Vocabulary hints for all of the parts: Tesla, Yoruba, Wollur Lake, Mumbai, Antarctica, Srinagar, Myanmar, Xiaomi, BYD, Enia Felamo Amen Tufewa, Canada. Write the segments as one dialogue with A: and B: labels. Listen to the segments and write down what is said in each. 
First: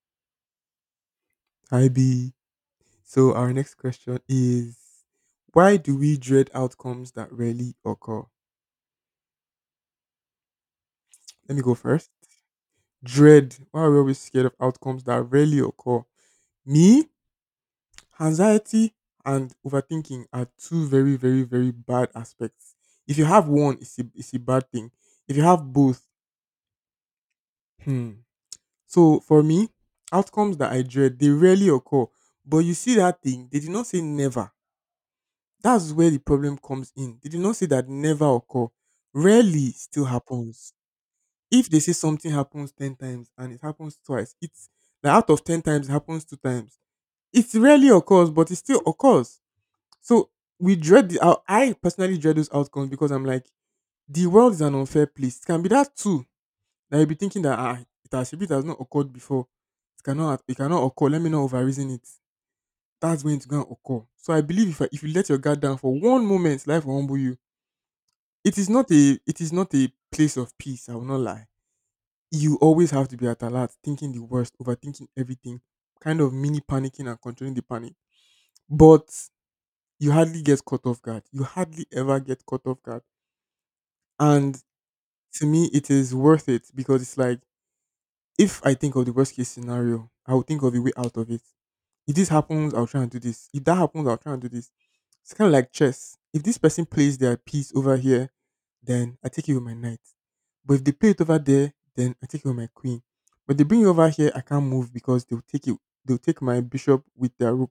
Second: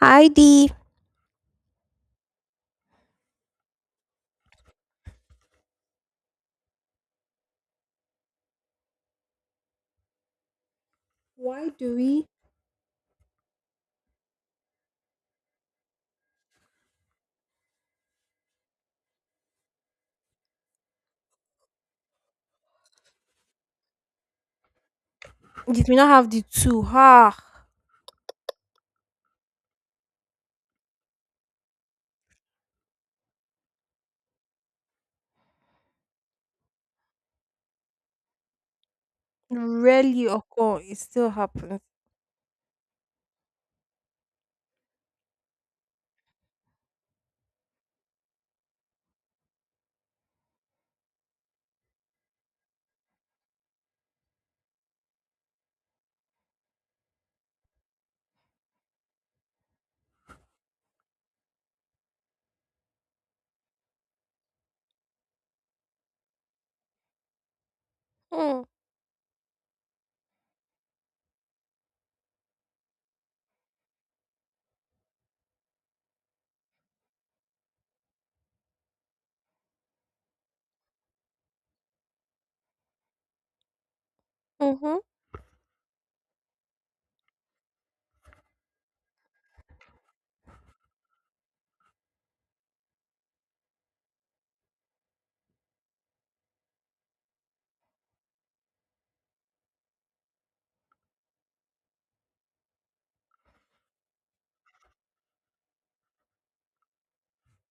A: Heidi,
B: Hi B. So our next question is why do we dread outcomes that rarely occur? Let me
A: why
B: go
A: do
B: first.
A: we?
B: Dread. Why are we always scared of outcomes that rarely occur? Me, anxiety and overthinking are two very, very, very bad aspects. If you have one, it's a bad thing. If you have
A: Did we
B: both.
A: not have the two? Ha!
B: Hmm. So for me, outcomes that I dread, they rarely occur. But you see that thing, they did not say never. That's where the problem comes in. They did not say that never occur. Rarely still
A: Rarely
B: happens.
A: occur. It still
B: If
A: happens.
B: they say something happens 10 times and it happens twice, it's like out of 10 times, it happens two times. It rarely occurs, but it still occurs. So we dread I personally dread those outcomes because I'm like, the world is an unfair place. It can be that too, that you'll be thinking that if it has not occurred before, it cannot occur. Let me not overreason it. That's when it's going to occur. So I believe if you let your guard down for one moment, life will humble you. It
A: Mm,
B: is not a it is not a place of peace, I will not lie. You always have to be at alert, thinking the worst, overthinking everything, kind of mini panicking and controlling the panic. But you hardly get caught off guard. You hardly ever get caught off guard. And
A: mm-hmm.
B: to me it is worth it because it's like if I think of the worst case scenario, I will think of a way out of it. If this happens, I'll try and do this. If that happens, I'll try and do this. It's kind of like chess. If this person plays their piece over here, then I take it with my knight. But if they play it over there, then I take it with my queen. But they bring it over here, I can't move because they'll take it. They'll take my bishop with their rook,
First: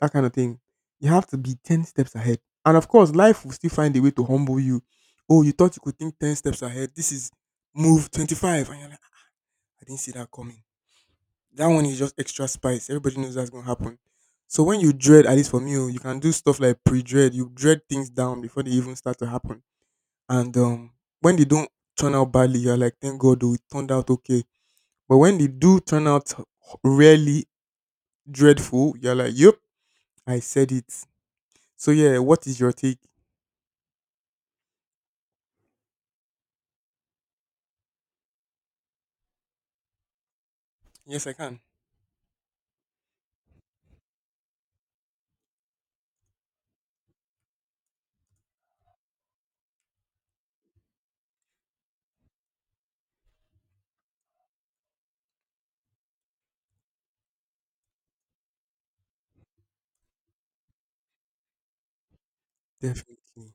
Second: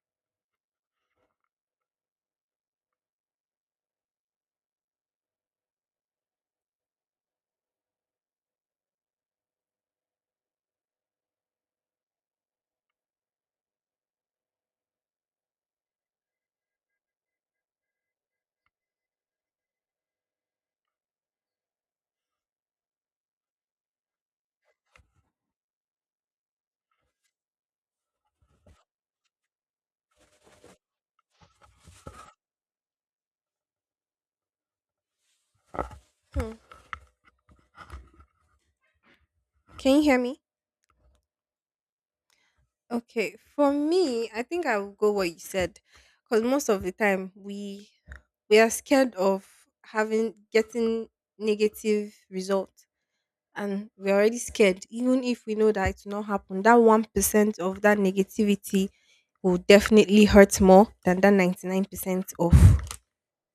B: that kind of thing. You have to be ten steps ahead, and of course, life will still find a way to humble you. Oh, you thought you could think ten steps ahead. This is move 25, and you're like, "Ah, I didn't see that coming. That one is just extra spice." Everybody knows that's gonna happen. So when you dread, at least for me, oh, you can do stuff like pre-dread. You dread things down before they even start to happen. And when they don't turn out badly, you're like, thank God, oh, it turned out okay. But when they do turn out really dreadful, you're like, yep, I said it. So yeah, what is your take?
A: Hmm. Can you hear me?
B: Yes, I can.
A: Okay. For me, I think I will go what you said, because most of the time we are scared of having getting negative results, and we're already scared, even if we know that it will not happen. That 1% of that negativity will definitely hurt more than that 99% of
B: Definitely.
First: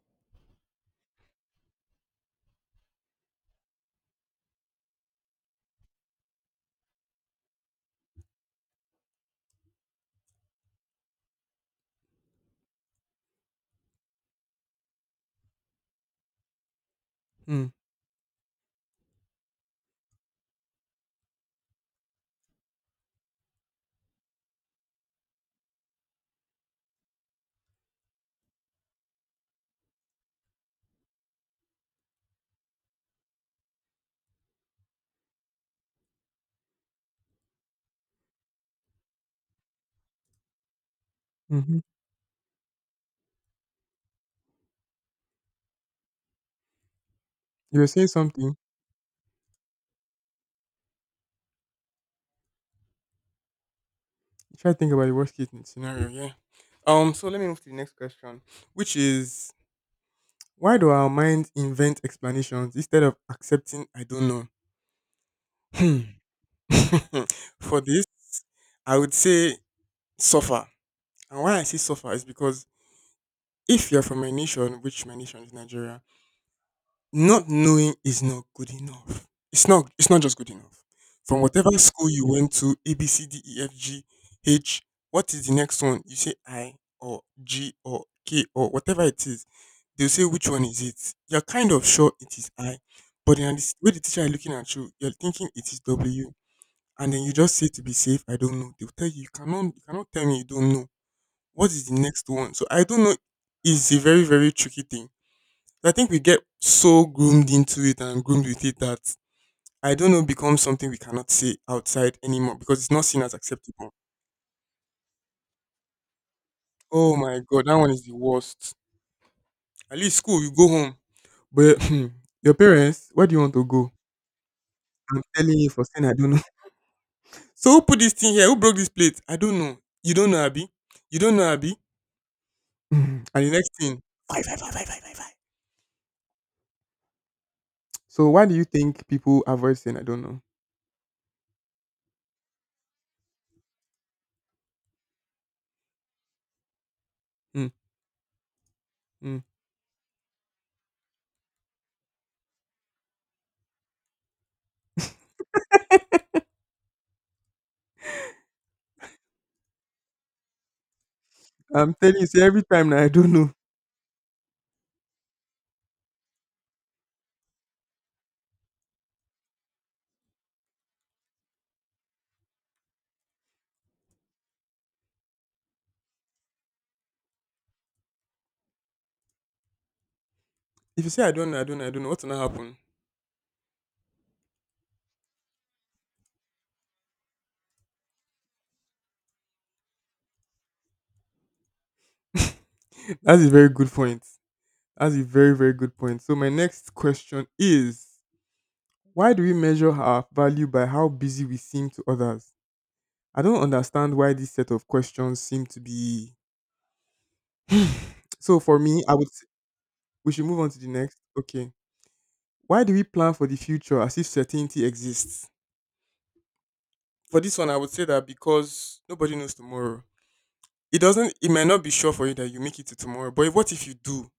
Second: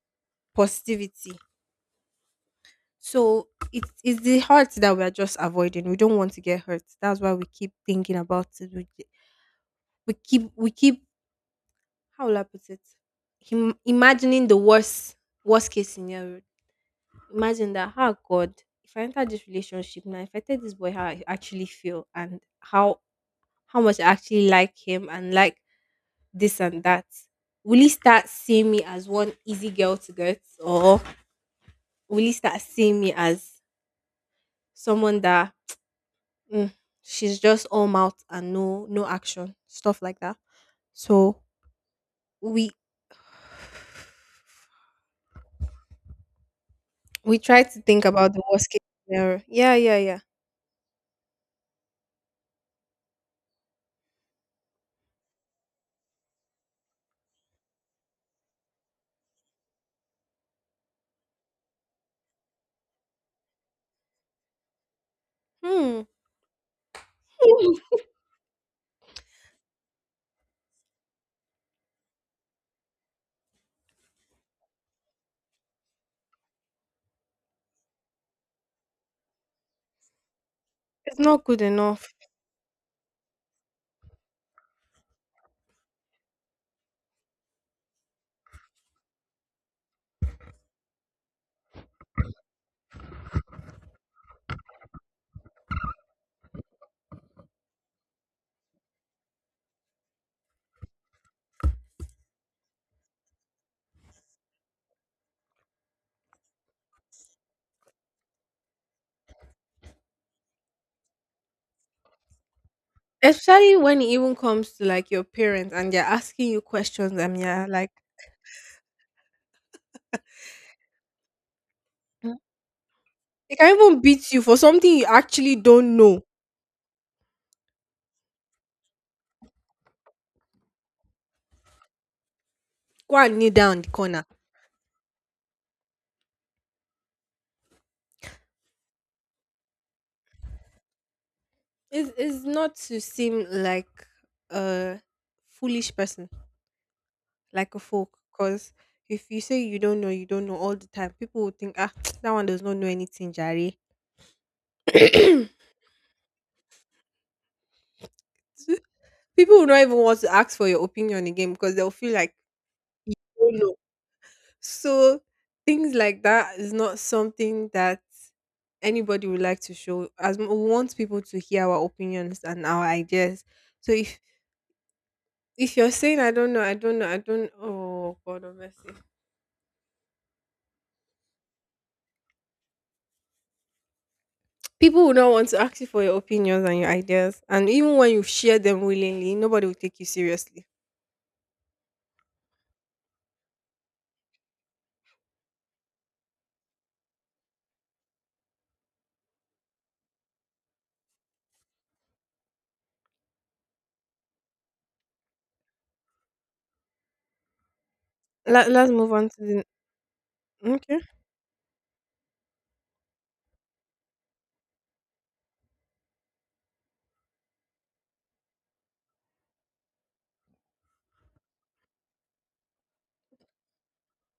A: positivity. So it is the hurt that we are just avoiding. We don't want to get hurt. That's why we keep thinking about it. We keep how will I put it? Imagining the worst case scenario.
B: Hmm.
A: Imagine that. Oh God, if I enter this relationship now, if I tell this boy how I actually feel and how much I actually like him and like this and that, will he start seeing me as one easy girl to get, or will he start seeing me as someone that mm, she's just all mouth and no action, stuff like that. So
B: Mm-hmm.
A: we we try
B: You
A: to
B: were
A: think
B: saying
A: about the
B: something.
A: worst case scenario. Yeah, yeah, yeah.
B: Try to think about the worst case scenario. Yeah. So let me move to the next question, which is: why do our minds invent explanations instead of accepting I don't know? Hmm.
A: Hmm.
B: For
A: Mm,
B: this, I would say suffer. And why I say suffer is because if you're from a nation, which my nation is Nigeria, not knowing is not good enough. It's not just good enough.
A: it's
B: From
A: not good
B: whatever
A: enough,
B: school you went to, A B C D E F G H, what is the next one? You say I or G or K or whatever it is. They'll say, which one is it? You're kind of sure it is I, but then the way the teacher is looking at you, you're thinking it is W. And then you just say, to be safe, I don't know. They'll tell you, you cannot tell me you don't know. What is the next one? So I don't know is a very, very tricky thing. I think we get so groomed into it and groomed with it that I don't know becomes something we cannot say outside anymore because it's not seen as
A: especially
B: acceptable.
A: when it even comes to like your parents and they're asking you
B: Oh
A: questions
B: my
A: and
B: god,
A: yeah,
B: that one
A: like.
B: is the worst. At least school, you go home. But
A: Mm.
B: your parents, where do you want
A: They
B: to
A: can
B: go?
A: even beat you for something you
B: I'm
A: actually
B: telling you, for
A: don't
B: saying I
A: know.
B: don't know. So who put this thing here? Who broke this plate? I don't know. You don't know, Abby. You don't know, Abby.
A: Go
B: Mhm.
A: and
B: And the
A: kneel
B: next
A: down in the
B: thing,
A: corner.
B: five, five, five, five, five, five, five. So why do you think people avoid saying I don't know?
A: It's not to seem like a foolish person,
B: Mm,
A: like a fork, because if you
B: mm.
A: say you don't know, you don't know all the time, people will think, ah, that one does not know anything jare. People will not even want to ask for your opinion again because they'll
B: I'm
A: feel
B: telling you,
A: like,
B: say every time now I don't
A: oh
B: know.
A: no. So things like that is not something that anybody would like to show, as we want people to hear our opinions and our ideas. So if you're saying I don't know, I don't know, I don't, oh God of mercy.
B: If you say I don't know, I don't know, I don't know, what's gonna happen?
A: People will not want to ask you for your opinions and your ideas, and even when you share them willingly, nobody will take you seriously.
B: That's a very good point. That's a very, very good point. So my next question is, why do we measure our value by how busy we seem to others? I don't understand why this set of questions seem to be so
A: Let,
B: for
A: let's
B: me,
A: move on to the.
B: we should move on to the
A: Okay.
B: next. Okay. Why do we plan for the future as if certainty exists? For this one, I would say that because nobody knows tomorrow. It might not be sure for you that you make it to tomorrow. But what if you do?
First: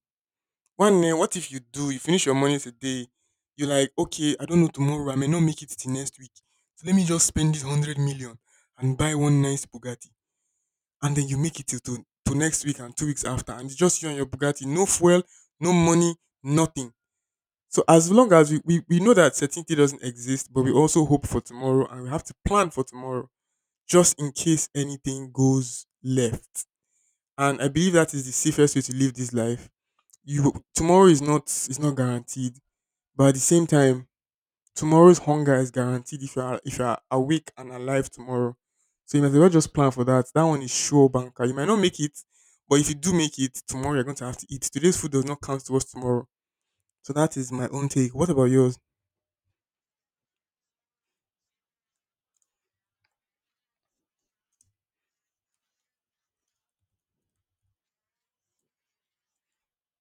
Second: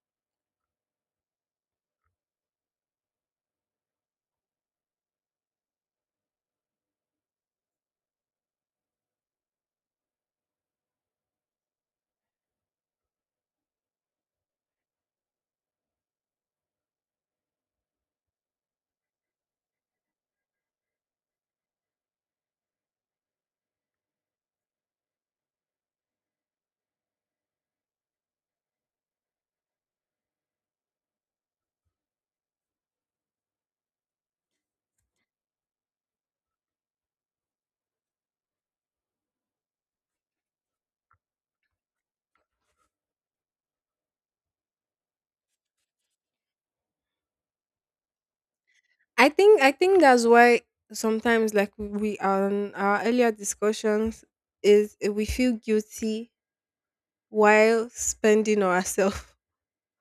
B: One day, what if you do? You finish your money today, you're like, okay, I don't know tomorrow, I may not make it to next week. So let me just spend this 100 million and buy one nice Bugatti. And then you make it till to next week and 2 weeks after. And it's just you and your Bugatti. No fuel, no money, nothing. So as long as we know that certainty doesn't exist, but we also hope for tomorrow and we have to plan for tomorrow just in case anything goes left. And I believe that is the safest way to live this life. You Tomorrow is not guaranteed, but at the same time, tomorrow's hunger is guaranteed if you are awake and alive tomorrow. So you might as well just plan for that. That one is sure banker. You might not make it, but if you do make it, tomorrow you're going to have to eat. Today's food does not count towards tomorrow. So that is my own take. What about yours?
A: I think that's why sometimes, like we, on our earlier discussions, is we feel guilty while spending on ourselves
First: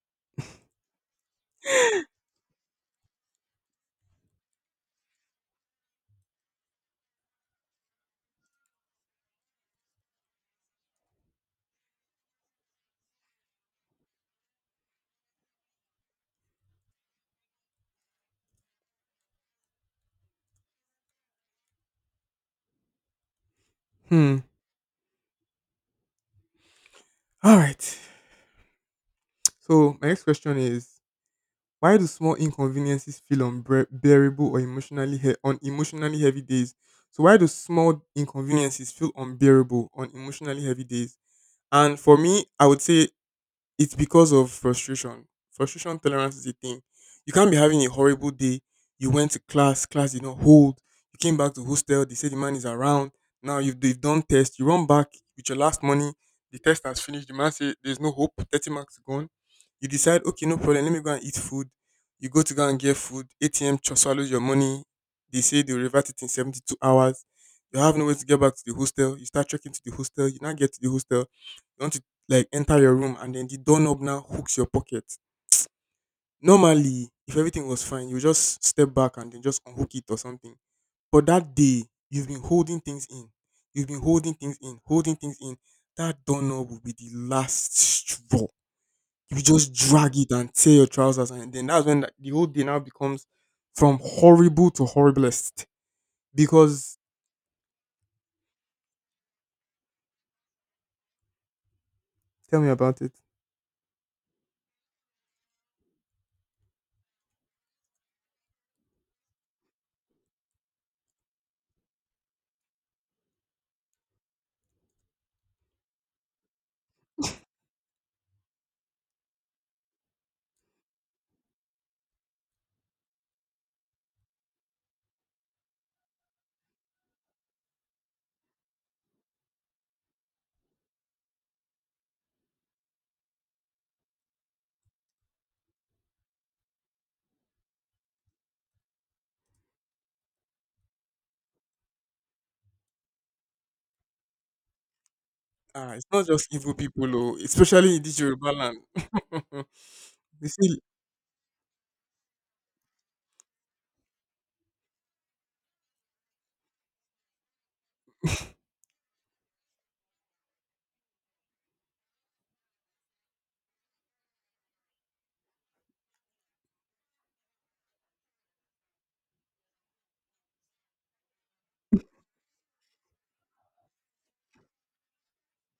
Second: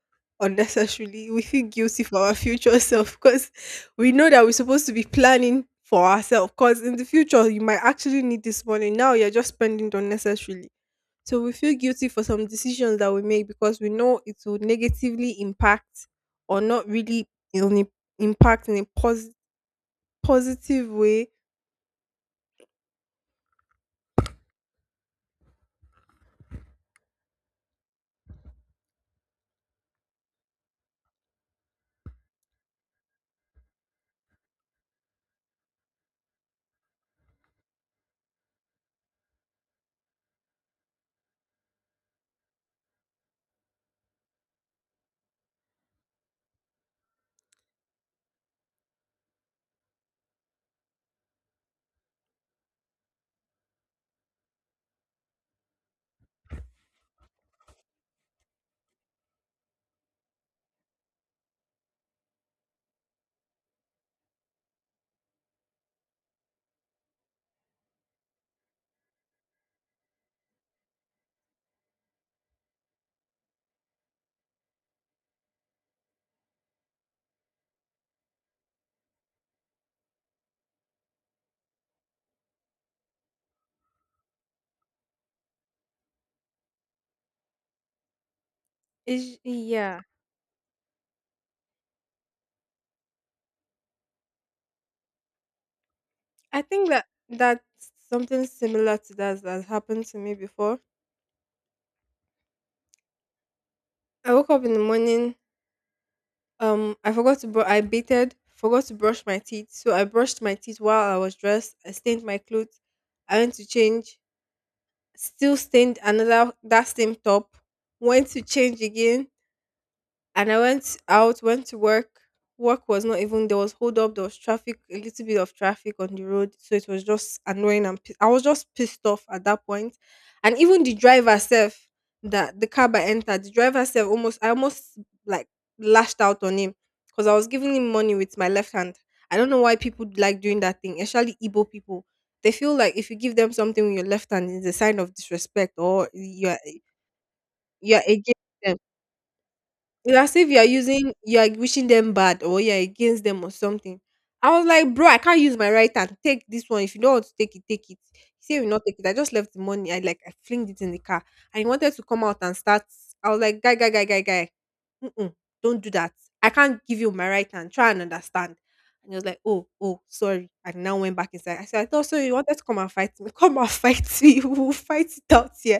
A: unnecessarily. We feel guilty for our future self because we know that we're supposed to be planning for ourselves. Because in the future you might actually need this money. Now you're just spending it unnecessarily. So we feel guilty for some decisions that we make because we know it will negatively impact, or not really impact in a positive way.
B: Hmm. All right. So my next question is, why do small inconveniences feel unbearable or on emotionally heavy days? So why do small inconveniences feel unbearable on emotionally heavy days? And for me, I would say it's because of frustration. Frustration tolerance is a thing. You can't be having a horrible day. You went to class, class did not hold. You came back to hostel, they said the man is around. Now they've done test. You run back with your last money. The test has finished. The man says there's no hope. 30 marks gone. You decide, okay, no problem. Let me go and eat food. You go and get food. ATM swallows your money. They say they'll revert it in 72 hours. You have no way to get back to the hostel. You start checking to the hostel. You now get to the hostel. You want like enter your room and then the doorknob now hooks your pocket. Normally, if everything was fine, you just step back and then just unhook it or something. But that day, you've been holding things in. You've been holding things in, holding things in. That doorknob will be the last straw.
A: Is,
B: You just
A: yeah.
B: drag it and tear your trousers, and then that's when the whole day now becomes from horrible to horriblest.
A: I think
B: Because.
A: that that's something similar to that that happened to me before.
B: Tell me about it.
A: I woke up in the morning. I forgot to I bathed, forgot to brush my teeth, so I brushed my teeth while I was dressed. I stained my clothes. I went to change, still stained another, that same top. Went to change again and I went out, went to work. Work was not even, there was hold up, there was traffic, a little bit of traffic on the road, so it was just annoying and I was just pissed off at that point. And even the driver self, that the cab I entered, the driver self, almost I almost like lashed out on him because I was giving him money with my left hand. I don't know why people like doing that thing, especially Igbo people. They feel like if you give them something with your left hand, it's a sign of disrespect
B: Ah, it's
A: or
B: not just evil people, oh, especially in
A: you're
B: this
A: against
B: Yoruba
A: them.
B: land.
A: It's as
B: They
A: if you are
B: say.
A: using, you are wishing them bad or you're against them or something. I was like, bro, I can't use my right hand. Take this one. If you don't want to take it, take it. He said, will not take it. I just left the money. I like, I flinged it in the car. And he wanted to come out and start. I was like, guy, guy, guy, guy, guy. "Mm-mm, don't do that. I can't give you my right hand. Try and understand." And he was like, "Oh, oh, sorry." And now went back inside. I said, "I thought so. You wanted to come and fight me? Come and fight me. We'll fight it out here."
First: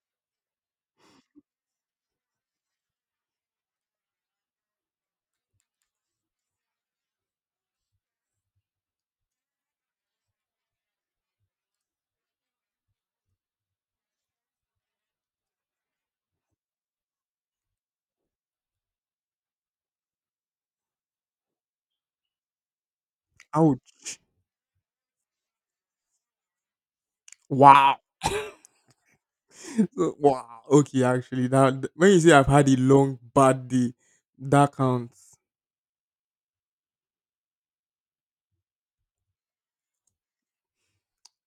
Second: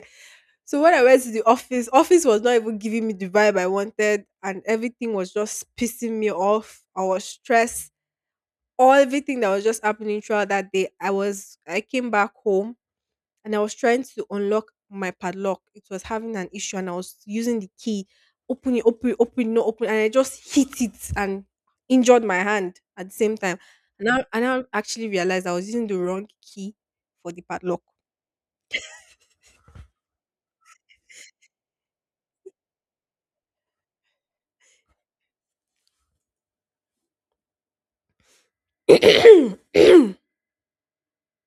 A: So when I went to the office, office was not even giving me the vibe I wanted, and everything was just pissing me off. I was stressed. All everything that was just happening throughout that day, I was, I came back home and I was trying to unlock my padlock. It was having an issue, and I was using the key, open it, open it, open it, no open, and I just hit it and injured my hand at the same time.
B: Ouch.
A: And I actually realized I was using the wrong key for the padlock.
B: Wow. So, wow. Okay, actually, now when you say I've had a long bad day, that counts.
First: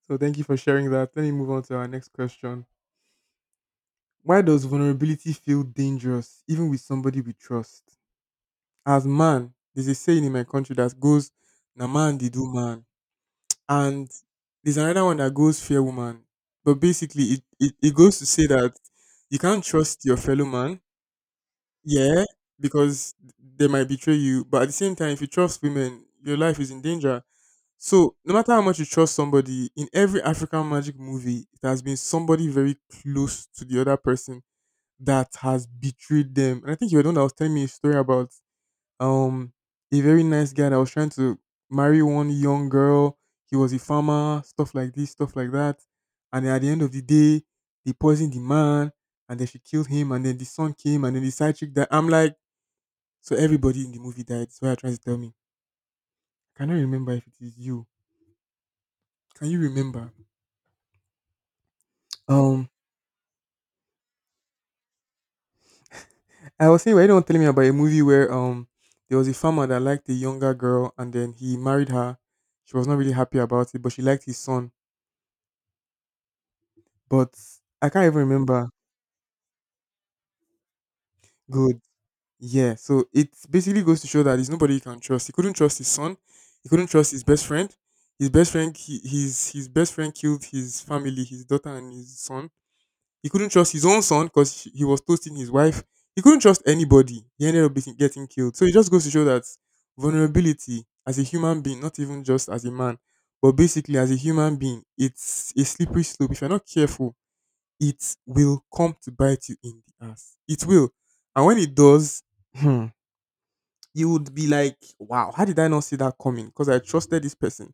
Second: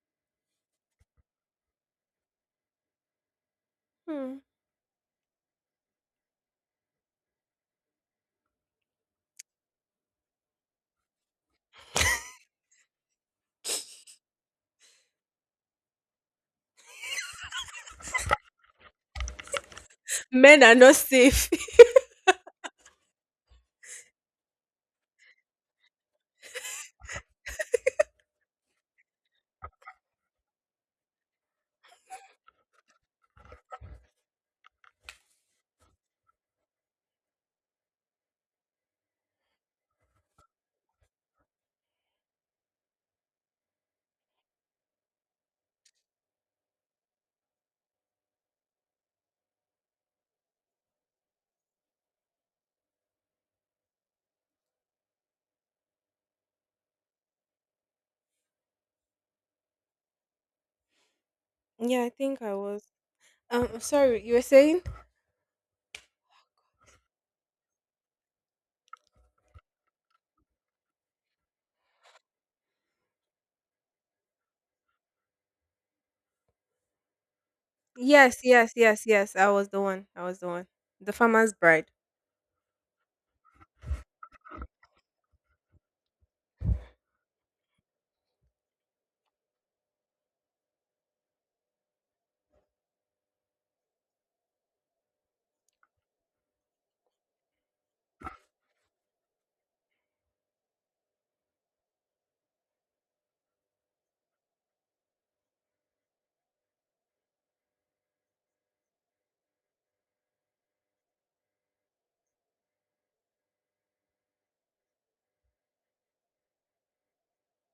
B: So thank you for sharing that. Let me move on to our next question.
A: Hmm.
B: Why does vulnerability feel dangerous, even with somebody we trust? As man, there's a saying in my country that goes, "Na man they do man," and there's another one that goes, "Fear woman." But basically, it goes to say that you can't trust your fellow
A: Men are
B: man,
A: not safe.
B: yeah, because they might betray you. But at the same time, if you trust women, your life is in danger. So no matter how much you trust somebody, in every African magic movie, it has been somebody very close to the other person that has betrayed them. And I think you were the one that was telling me a story about um a very nice guy that was trying to marry one young girl. He was a farmer, stuff like this, stuff like that. And then at the end of the day, they poisoned the man, and then she killed him, and then the son came, and then the side chick died. I'm like, so everybody in the movie died. That's what you're trying to tell me. I cannot remember if it is you. Can you remember?
A: Yeah, I think I
B: Um,
A: was. Sorry, you were saying?
B: I was saying, were you the one telling me about a movie where there was a farmer that liked a younger girl and then he married her. She was not really happy about it, but she liked his son. But I can't even
A: Yes,
B: remember.
A: yes, yes, yes. I was the one. I was the one. The farmer's
B: Good.
A: bride.
B: Yeah. So it basically goes to show that there's nobody you can trust. He couldn't trust his son. He couldn't trust his best friend. His best friend, he, his best friend killed his family, his daughter and his son. He couldn't trust his own son because he was toasting his wife. He couldn't trust anybody. He ended up getting killed. So it just goes to show that vulnerability as a human being, not even just as a man, but basically as a human being, it's a slippery slope. If you're not careful, it will come to bite you in the ass. It will. And when it does, hmm, you would be like, wow, how did I not see that coming? Because I trusted this person.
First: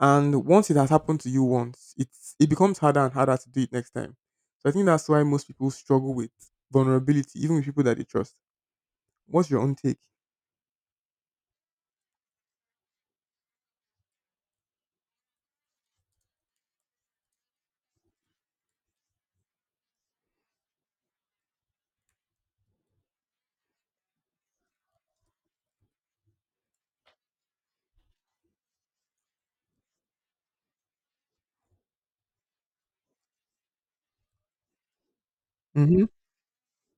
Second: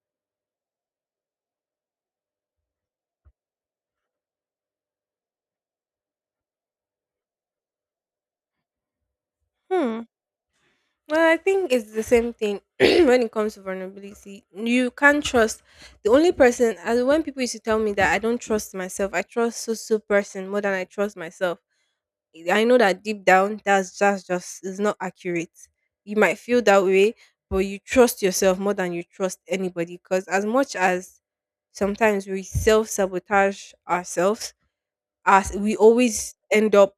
B: And once it has happened to you once, it becomes harder and harder to do it next time. So I think that's why most people struggle with vulnerability, even with people that they trust. What's your own take?
A: Hmm. Well, I think it's the same thing when it comes to vulnerability. You can't trust the only person. As when people used to tell me that I don't trust myself, I trust so so person more than I trust myself. I know that deep down, that's just is not accurate. You might feel that way, but you trust yourself more than you trust anybody. Because as much as sometimes we self sabotage ourselves, as we
B: Mm-hmm.
A: always end up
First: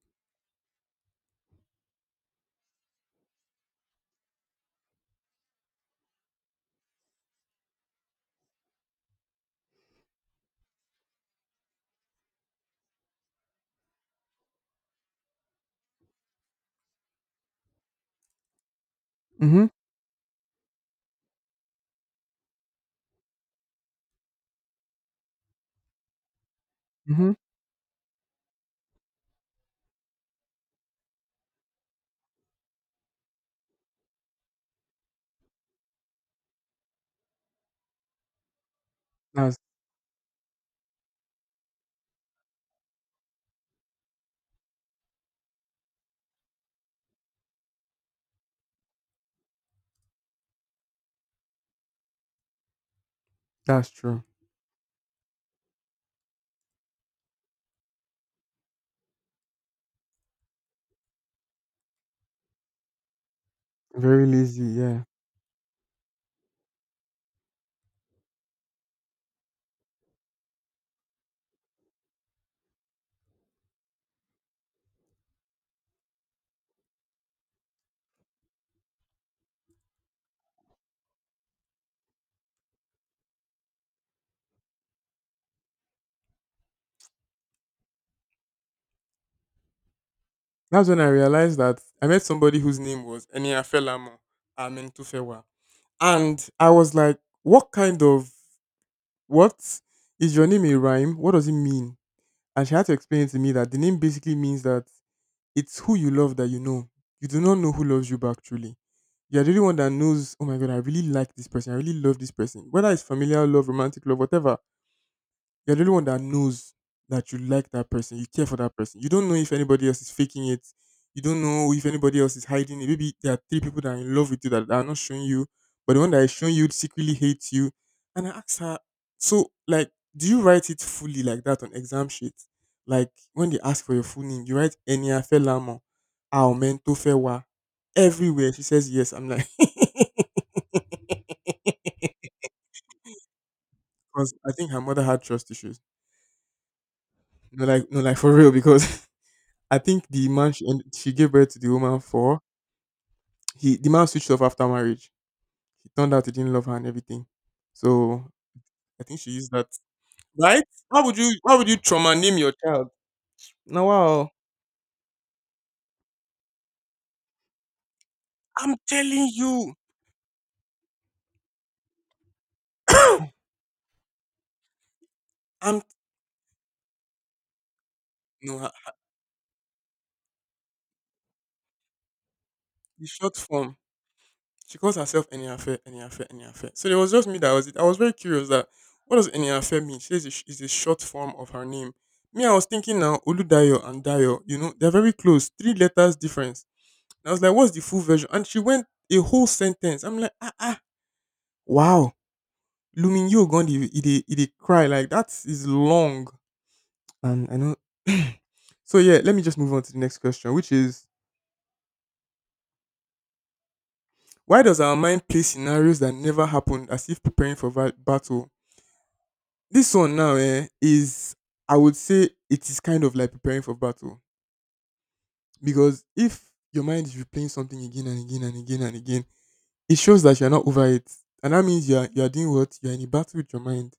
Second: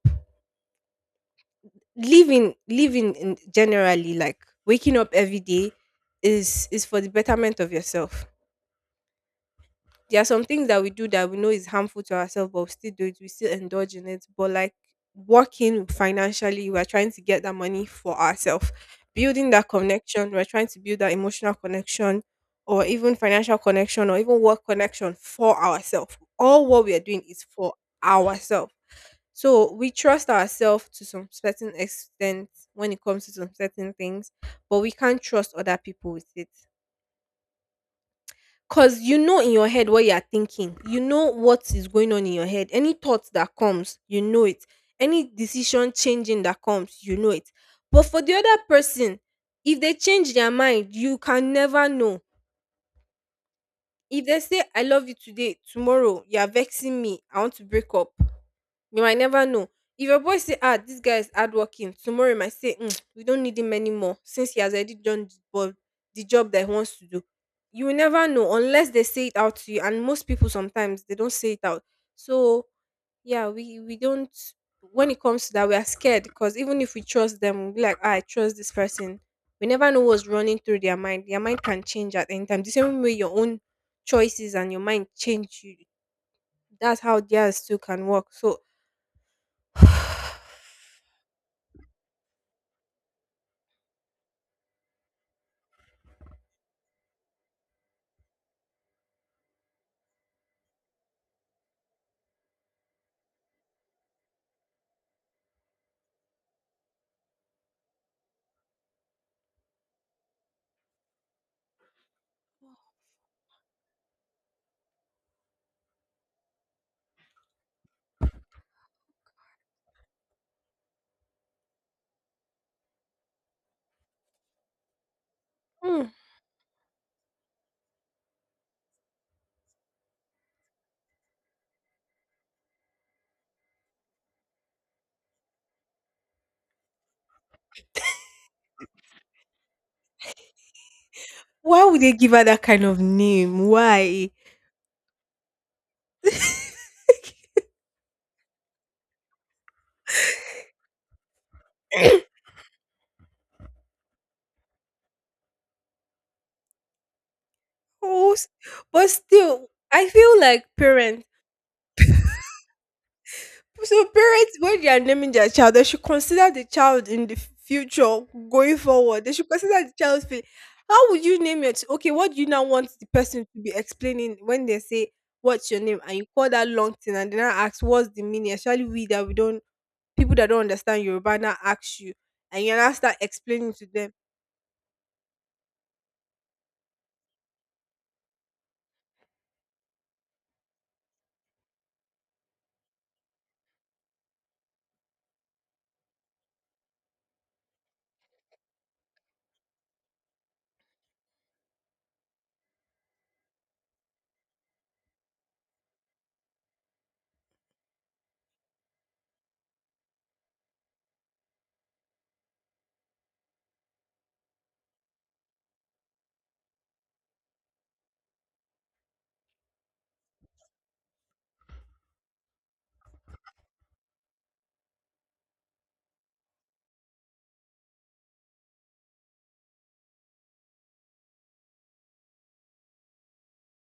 A: living in generally like, waking up every day is for the betterment of yourself. There are some things that we do that we know is harmful to ourselves, but we still do it. We still indulge in it. But like, working financially, we're trying to get that money for ourselves, building
B: Mm-hmm.
A: that connection. We're trying to build that emotional connection, or even financial connection, or even work connection for ourselves. All what we are doing
B: Mm-hmm.
A: is for ourselves. So we trust ourselves to some certain extent when it comes to some certain things, but we can't trust other people with it. Cause you know in
B: That's
A: your head what you are thinking. You know what is going on in your head. Any thought that comes, you know it. Any decision changing that comes, you know it. But for the other person, if they change their mind, you can never know.
B: that's true.
A: If they say I love you today, tomorrow you are vexing me, I want to break up. You might never know. If your boy say, ah, this guy is hardworking, tomorrow you might say, mm, we don't need him anymore
B: Very
A: since he
B: lazy,
A: has already
B: yeah.
A: done the job, the job that he wants to do. You will never know unless they say it out to you. And most people sometimes they don't say it out. So yeah, we don't, when it comes to that we are scared because even if we trust them we'll be like, ah, I trust this person. We never know what's running through their mind. Their mind can change at any time, the same way your own choices and your mind change, you, that's how theirs too can work. So
B: That's when I realized that I met somebody whose name was Enia Felamo Amen Tufewa. And I was like, what kind of what is your name a rhyme? What does it mean? And she had to explain to me that the name basically means that it's who you love that you know. You do not know who loves you back truly. You're the only one that knows, oh my god, I really like this person. I really love this person. Whether it's familial love, romantic love, whatever, you're the only one that knows that you like that person, you care for that person. You don't know if anybody else is faking it. You don't know if anybody else is hiding it. Maybe there are three people that are in love with you that are not showing you, but the
A: mm,
B: one that is showing you secretly hates you. And I asked her, so like, do you write it fully like that on exam sheets? Like when they ask for your full name, you write Enya Felamo, Aumento Fewa, everywhere. She says yes. I'm like, because
A: why would they give her that kind of name, why.
B: I think her mother had trust issues. No, like no, like for real, because I think the man she end, she gave birth to the woman for, he the man switched off after marriage. He turned out he didn't love her and everything. So
A: Oh,
B: I
A: but
B: think she used that.
A: still, I feel
B: Right?
A: like parents.
B: Why would you trauma name your child? No,
A: So
B: wow.
A: parents, when they are naming their child, they should consider the child in the future
B: I'm
A: going forward.
B: telling
A: They should
B: you.
A: consider the child's feeling. How would you name it? Okay, what do you now want the person to be explaining when they say what's your
B: I'm
A: name and you call that long thing and then I ask what's the meaning?
B: No,
A: Especially
B: ah,
A: we that we don't, people that don't understand Yoruba, now ask you and you now
B: the
A: start
B: short
A: explaining
B: form.
A: to them.
B: She calls herself any affair, any affair, any affair. So it was just me that was it. I was very curious that what does any affair mean? She says it's a short form of her name. Me, I was thinking now, Oludayo and Dayo, you know, they're very close. Three letters difference. I was like, what's the full version? And she went a whole sentence. I'm like, ah, ah, wow. Lumin Yogon, it a cry. Like, that is long. And I know. So, yeah, let me just move on to the next question, which is why does our mind play scenarios that never happened as if preparing for battle? This one now eh, is, I would say, it is kind of like preparing for battle. Because if your mind is replaying something again and again and again and again, it shows that you're not over it. And that means you're doing what? You're in a battle with your mind,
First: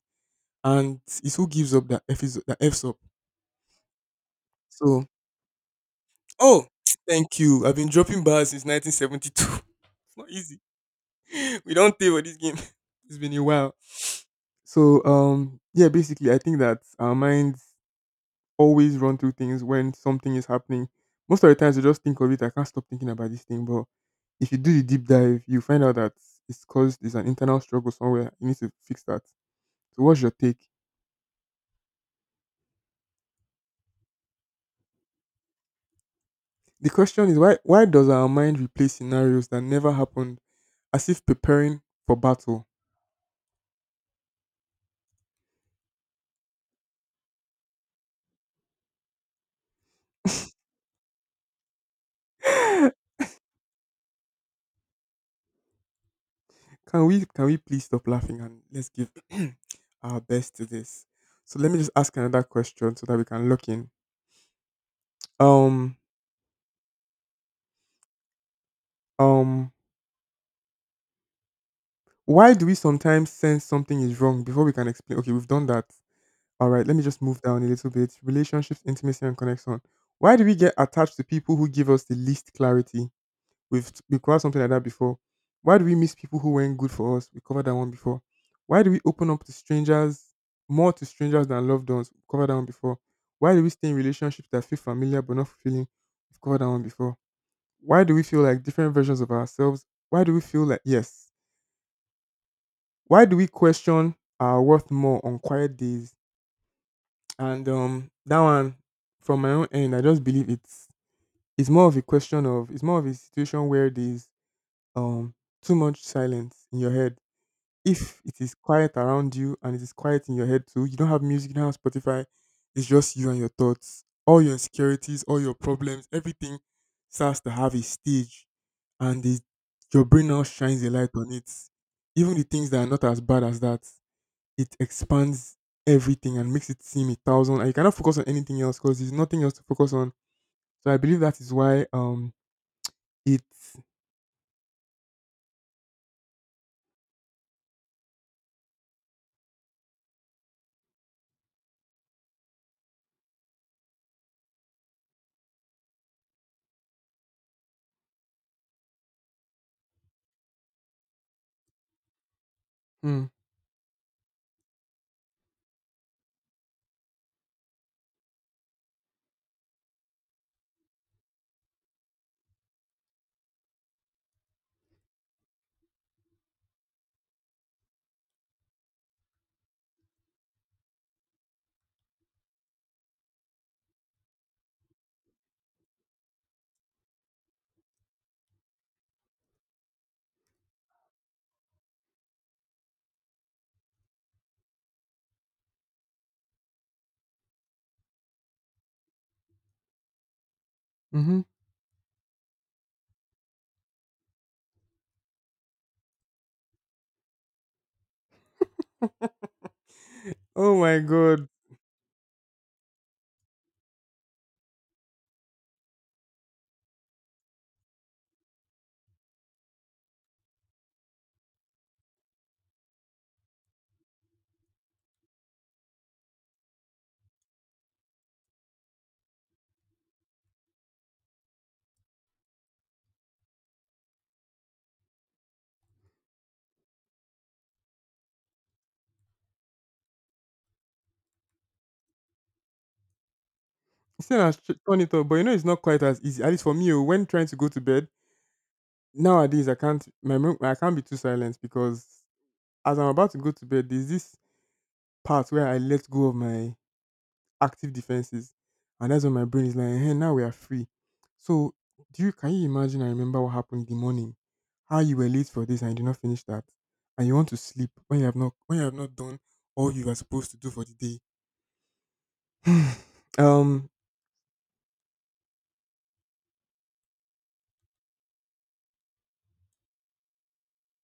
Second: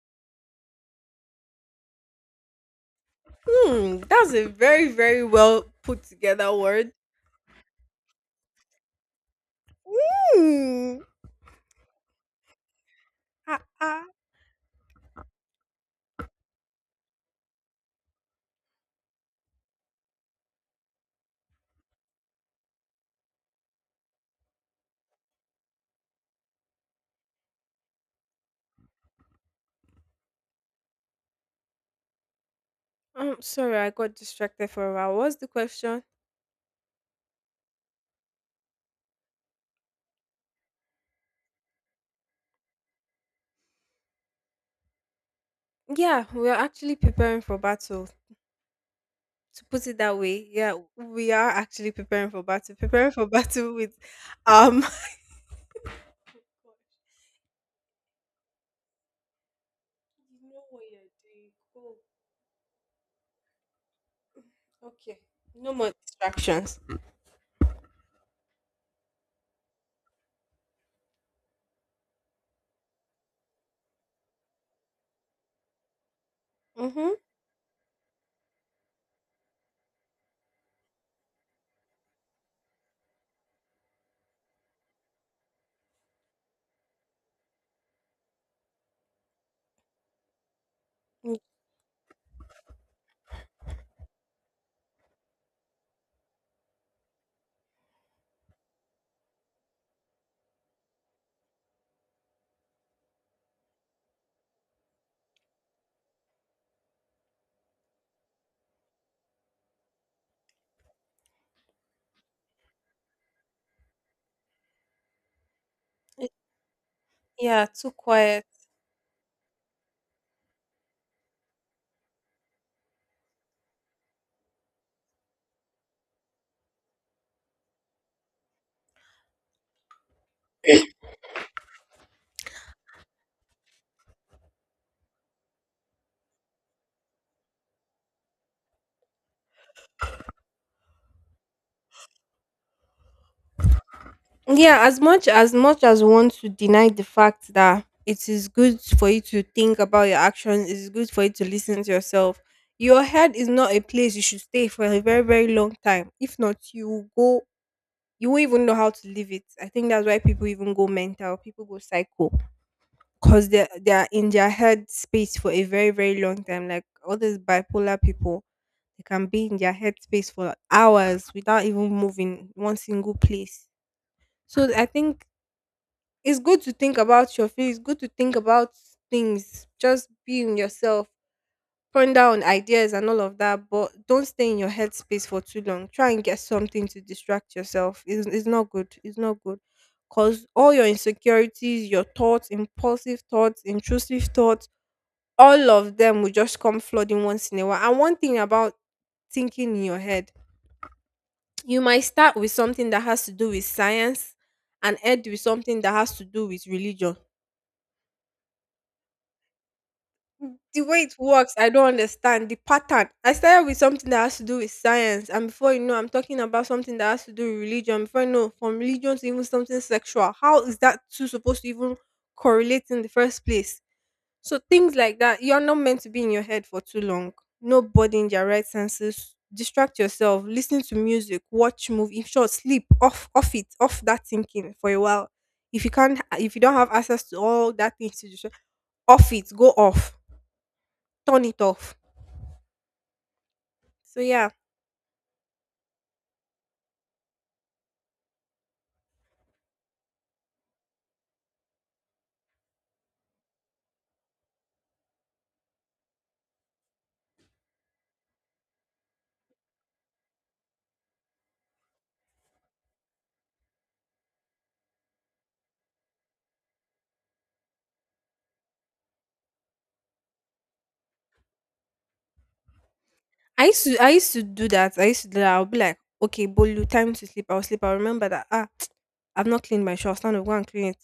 B: and it's who gives up that F is that F's up.
A: Hmm, that's a very,
B: So
A: very well put together
B: oh,
A: word.
B: thank you. I've been dropping bars since 1972. It's not easy.
A: Hmm.
B: We don't pay for this game. It's been a
A: Ah,
B: while.
A: ah.
B: So yeah, basically I think that our minds always run through things when something is happening. Most of the times you just think of it, I can't stop thinking about this thing. But if you do the deep dive, you find out that it's caused there's an internal struggle somewhere. You need to fix that. So what's your take?
A: I'm sorry, I got distracted for a while. What's the question?
B: The question is why does our mind replay scenarios that never happened as if preparing for battle?
A: Yeah, we are actually preparing for battle. To put it that way, yeah, we are actually preparing for battle.
B: can
A: Preparing for battle with, um,
B: can we please stop laughing and let's give our
A: you
B: best
A: know
B: to
A: what
B: this.
A: you're doing.
B: So let me just
A: Oh,
B: ask another question so that we can lock in.
A: okay. No more
B: Um
A: distractions.
B: um why do we sometimes sense something is wrong before we can explain? Okay, we've done that. All right, let me
A: Mm-hmm.
B: just move down a little bit. Relationships, intimacy, and connection. Why do we get attached to people who give us the least clarity? We covered something like that before. Why do we miss people who weren't good for us? We covered that one before. Why do we open up to strangers more to strangers than loved ones? We covered that one before. Why do we stay in relationships that feel familiar but not fulfilling? We've covered that one before. Why do we feel like different versions of ourselves? Why do we feel like yes? Why do we question our worth more on quiet days? And that one, from my own end, I just believe it's more of a question of it's more of a situation where there's um too much silence in your head.
A: Yeah, too
B: If it
A: quiet.
B: is quiet around you and it is quiet in your head too, you don't have music, you don't have Spotify, it's just you and your thoughts. All your insecurities, all your problems, everything starts to have a stage, and the, your brain now shines a light on it. Even the things that are not as bad as that, it expands everything and makes it seem a thousand. And you cannot focus on anything else because there's nothing else to focus on. So I believe that is why it's
A: Yeah, as much as we want to deny the fact that it is good for you to think about your actions, it is good for you to listen to yourself. Your head is not a place you should stay for a very, very long time. If not, you will go, you won't even know how to leave it. I think that's why people even go mental, people go psycho.
B: mm,
A: Because they are in their head space for a very, very long time. Like all these bipolar people, they can be in their head space for hours without even moving one single place. So I think it's good to think about your feelings. It's good to think about things. Just be in yourself. Ponder on ideas and all of that, but don't stay in your head space for too long. Try and get something to distract yourself. It's not good. It's not good. Because all your insecurities, your thoughts, impulsive thoughts, intrusive thoughts, all of them will just come flooding once in a while. And one thing about thinking in your head,
B: hmm, mm-hmm.
A: you might start with something that has to do with science and end with something that has to do with religion.
B: Oh
A: The
B: my
A: way it
B: god,
A: works, I don't understand the pattern. I started with something that has to do with science, and before you know, I'm talking about something that has to do with religion. Before you know, from religion to even something sexual. How is that two supposed to even correlate in the first place? So things like that, you're not meant to be in your head for too long. Nobody in their right senses. Distract yourself, listen to music, watch movie. In short, sleep off, off it, off that thinking for a while. If you can't, if you don't have access to all that things to distract, off it, go off turn it off. So
B: it's not
A: yeah,
B: as turn it up, but you know it's not quite as easy. At least for me, oh, when trying to go to bed nowadays, I can't. I can't be too silent because as I'm about to go to bed, there's this part where I let go of my active defenses, and that's when my brain is like, "Hey, now we are free." So, do you can you imagine? I remember what happened in the morning, how you were late for this and you did not finish that, and you want to sleep when you have not done all you are supposed to do for the day.
A: I used
B: um.
A: to I used to do that. I used to do that. I'll be like, okay, Bolu, time to sleep. I'll sleep. I'll remember that. Ah, I've not cleaned my shoe. I'll stand up, go and clean it.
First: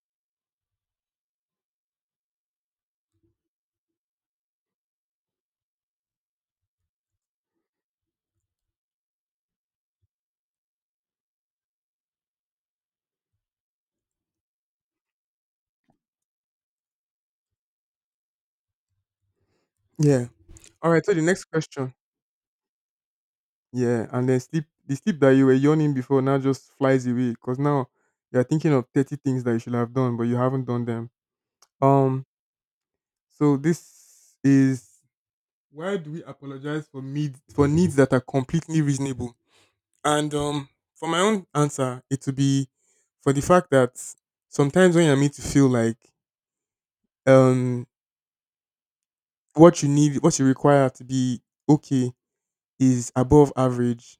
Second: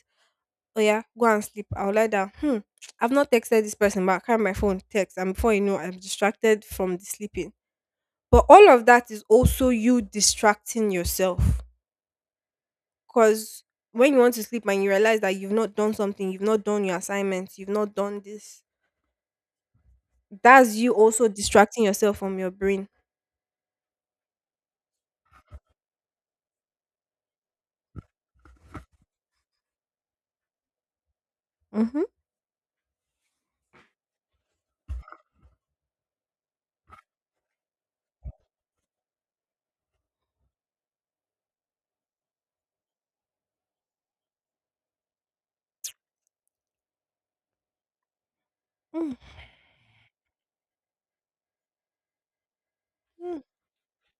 A: Oh yeah, go and sleep. I'll lie down. Hmm. I've not texted this person, but I carry my phone, text, and before you know, I'm distracted from the sleeping. But all of that is also you distracting yourself. Cause when you want to sleep and you realize that you've not done something, you've not done your assignments, you've not done this,
B: Yeah.
A: that's
B: All
A: you
B: right. So the
A: also
B: next
A: distracting
B: question.
A: yourself from your brain.
B: Yeah, and then sleep the sleep that you were yawning before now just flies away because now you're thinking of 30 things that you should have done, but you haven't done them.
A: Mm-hmm.
B: Um, so this is why do we apologize for mid for needs that are completely reasonable? And for my own answer, it would be for the fact that sometimes when you're made to feel like um
A: Mm-hmm.
B: what you need, what you require to be okay is
A: Mm.
B: above average.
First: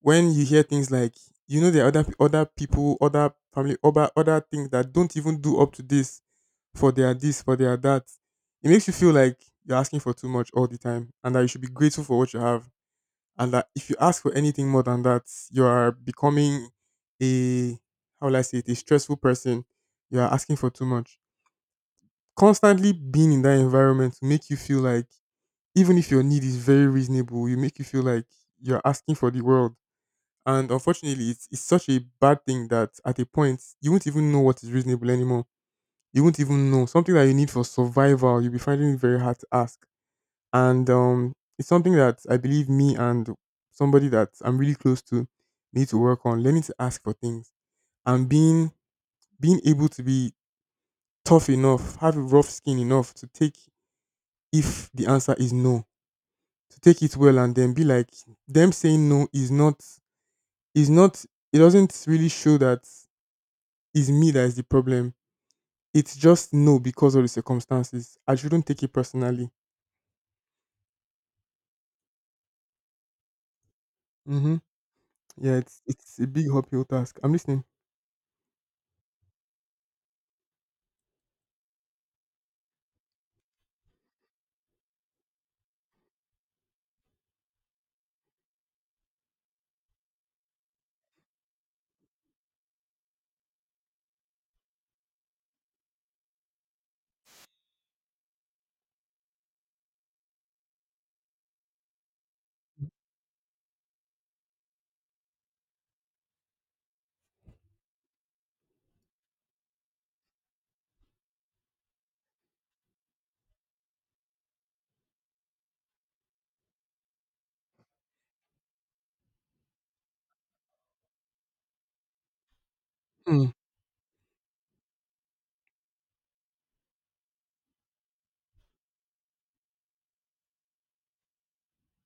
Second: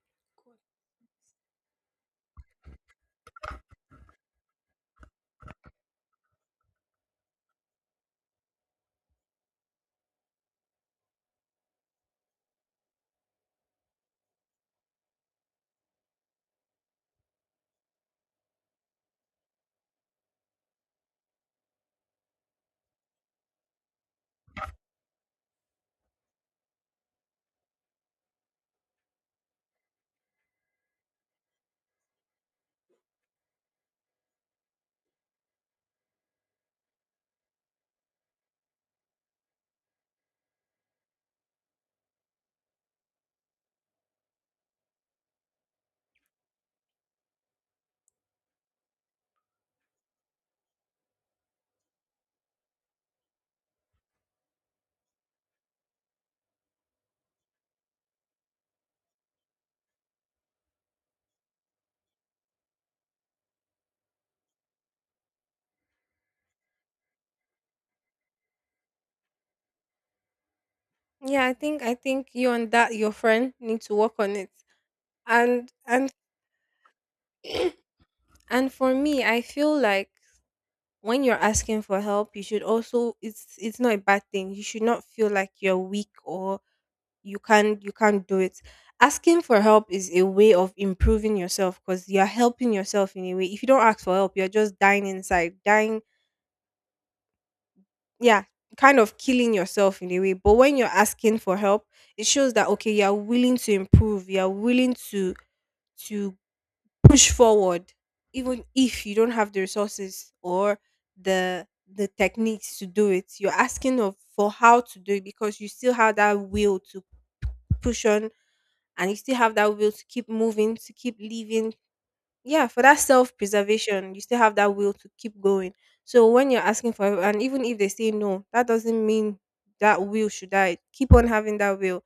B: When you hear things like, you know, there are other other people, other family, other other things that don't even do up to this for their that, it makes you feel like you're asking for too much all the time, and that you should be grateful for what you have, and that if you ask for anything more than that, you are becoming a, how will I say it, a stressful person. You are asking for too much. Constantly being in that environment will make you feel like even if your need is very reasonable, you make you feel like you're asking for the world. And unfortunately, it's such a bad thing that at a point, you won't even know what is reasonable anymore. You won't even know. Something that you need for survival, you'll be finding it very hard to ask. And it's something that I believe me and somebody that I'm really close to need to work on, learning to ask for things and being able to be tough enough, have a rough skin enough to take, if the answer is no, to take it well and then be like, them saying no is not is not, it doesn't really show that is me that is the problem. It's just no because of the circumstances. I shouldn't take it personally.
A: Yeah, I think you and that your friend need to work on it.
B: Hmm. Yeah,
A: And and
B: it's a big uphill task. I'm listening.
A: and for me, I feel like when you're asking for help, you should also, it's not a bad thing. You should not feel like you're weak or you can't do it. Asking for help is a way of improving yourself, because you're helping yourself in a way. If you don't ask for help, you're just dying inside, dying, yeah, kind of killing yourself in a way. But when you're asking for help, it shows that okay, you're willing to improve, you're willing to push forward, even if you don't have the resources or the the techniques to do it. You're asking of for how to do it, because you still have that will to push on, and you still have that will to keep moving, to keep living, yeah, for that
B: Hmm.
A: self-preservation, you still have that will to keep going. So when you're asking for help, and even if they say no, that doesn't mean that will should die. Keep on having that will.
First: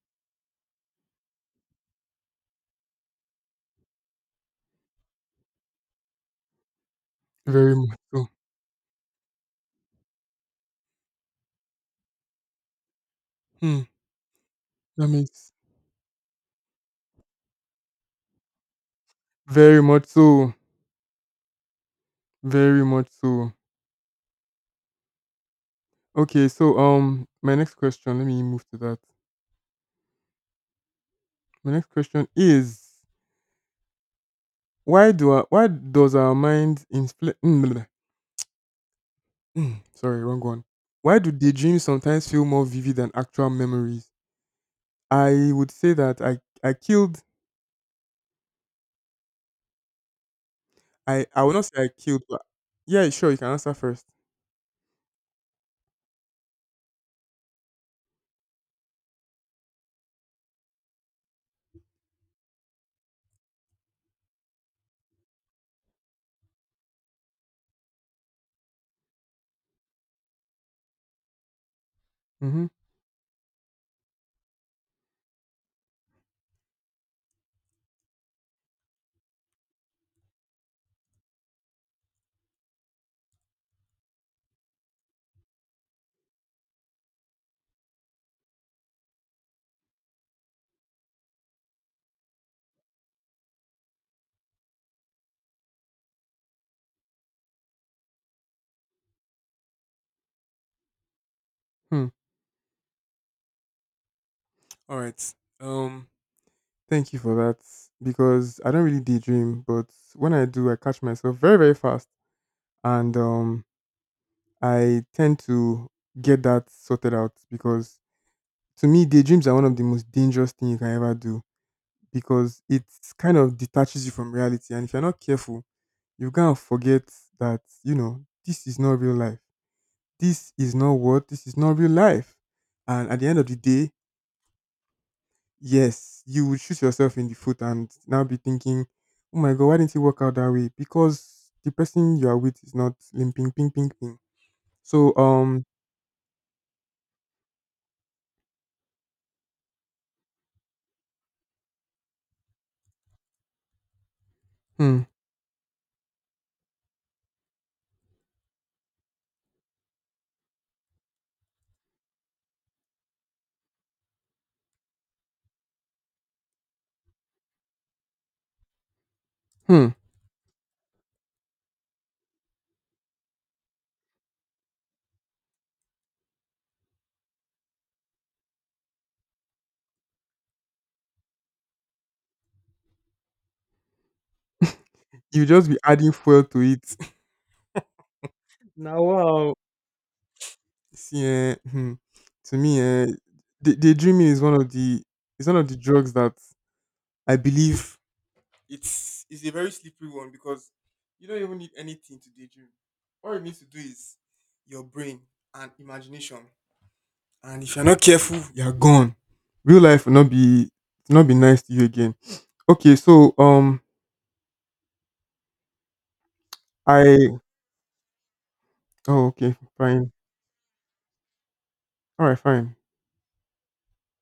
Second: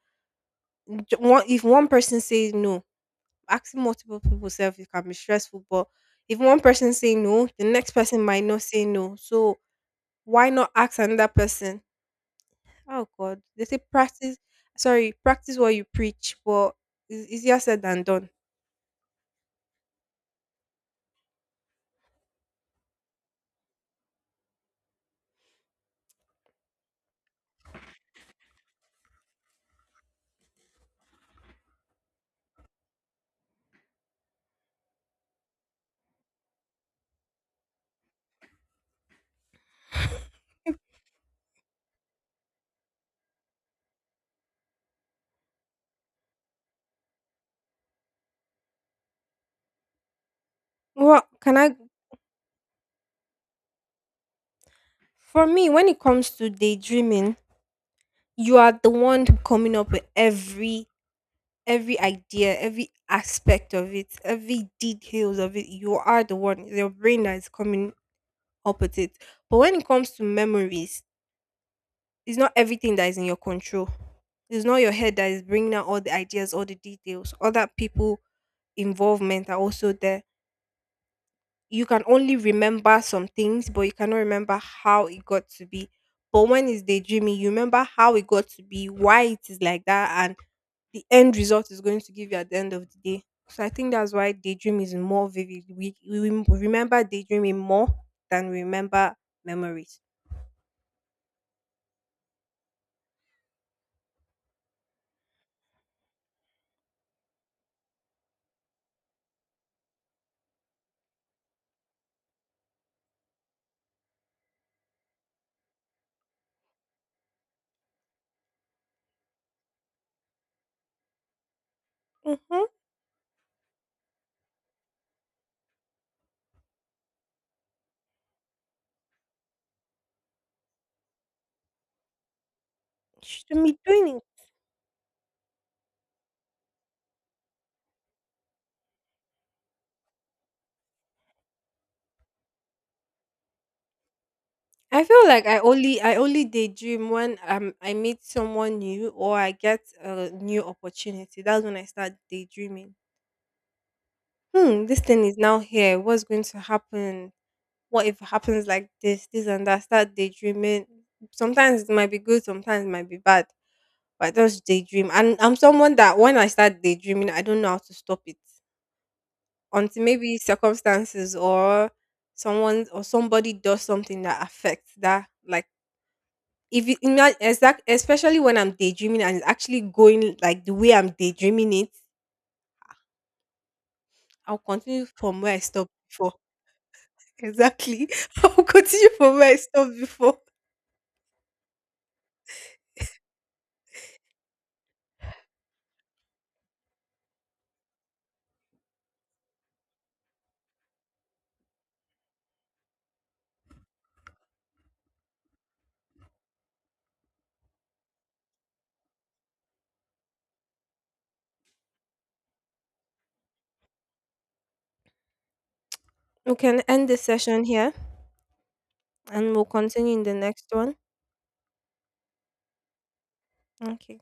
A: If one person says no, asking multiple people self, it can be stressful, but if one person say no, the
B: Very
A: next
B: much
A: person
B: so.
A: might not say no. So why not ask another person? Oh god, they say
B: Hmm.
A: practice,
B: That
A: sorry,
B: makes,
A: practice what you preach, but it's easier said than done.
B: very much so. Very much so. Okay, so my next question. Let me move to that. My next question is why does our mind sorry, wrong one. Why do daydreams sometimes feel more vivid than actual memories? i would say that i i killed
A: Well,
B: I will
A: can
B: not
A: I?
B: say I killed, but yeah, sure, you can answer first.
A: For me, when it comes to daydreaming, you are the one coming up with every idea, every aspect of it, every details of it. You are the one, your brain, that is coming up with it. But when it comes to memories, it's not
B: Mm-hmm.
A: everything that is in your control. It's not your head that is bringing out all the ideas, all the details. Other people involvement are also there. You can only remember some things, but you cannot remember how it got to be. But when it's daydreaming, you remember how it got to be, why it is like that, and the end result is going to give you at the end of the day. So I think that's why daydream is more vivid. We remember daydreaming more than we remember memories.
B: Hmm. All right. Um, Thank you for that because I don't really daydream, but when I do, I catch myself very very fast, and I tend to get that sorted out because to me, daydreams are one of the most dangerous thing you can ever do because
A: Mm-hmm.
B: it kind of detaches you from reality, and if you're not careful, you can forget that you know this is not real life, this is not real life. And at the end of the
A: Shouldn't be
B: day,
A: doing it.
B: yes, you would shoot yourself in the foot and now be thinking, oh my god, why didn't it work out that way? Because the person you are with is not limping, ping, ping, ping.
A: I
B: So
A: feel like I only I only daydream when I meet someone new or I get a new opportunity. That's when I start daydreaming. Hmm, this
B: hmm,
A: thing is now here. What's going to happen? What if it happens like this and that? Start daydreaming. Sometimes it might be good, sometimes it might be bad. But I just daydream, and I'm someone that when I start daydreaming, I don't know how to stop it
B: hmm,
A: until maybe circumstances or someone or somebody does something that affects that. Like if it, ima- exact, especially when I'm daydreaming and it's actually going like the way I'm daydreaming it, I'll continue from
B: you
A: where I
B: just be
A: stopped
B: adding
A: before.
B: fuel to it.
A: Exactly, I'll
B: Now,
A: continue from where
B: wow.
A: I stopped before.
B: See, eh, hmm, to me, daydreaming is one of the is one of the drugs that I believe it's a very slippery one because you don't even need anything to daydream. All you need to do is your brain and imagination. And if you're not careful, you're gone. Real life will not be nice to you again. Okay, so
A: We can end
B: I
A: the session here,
B: oh
A: and
B: okay,
A: we'll
B: fine.
A: continue in the next one.
B: Alright, fine.
A: Okay.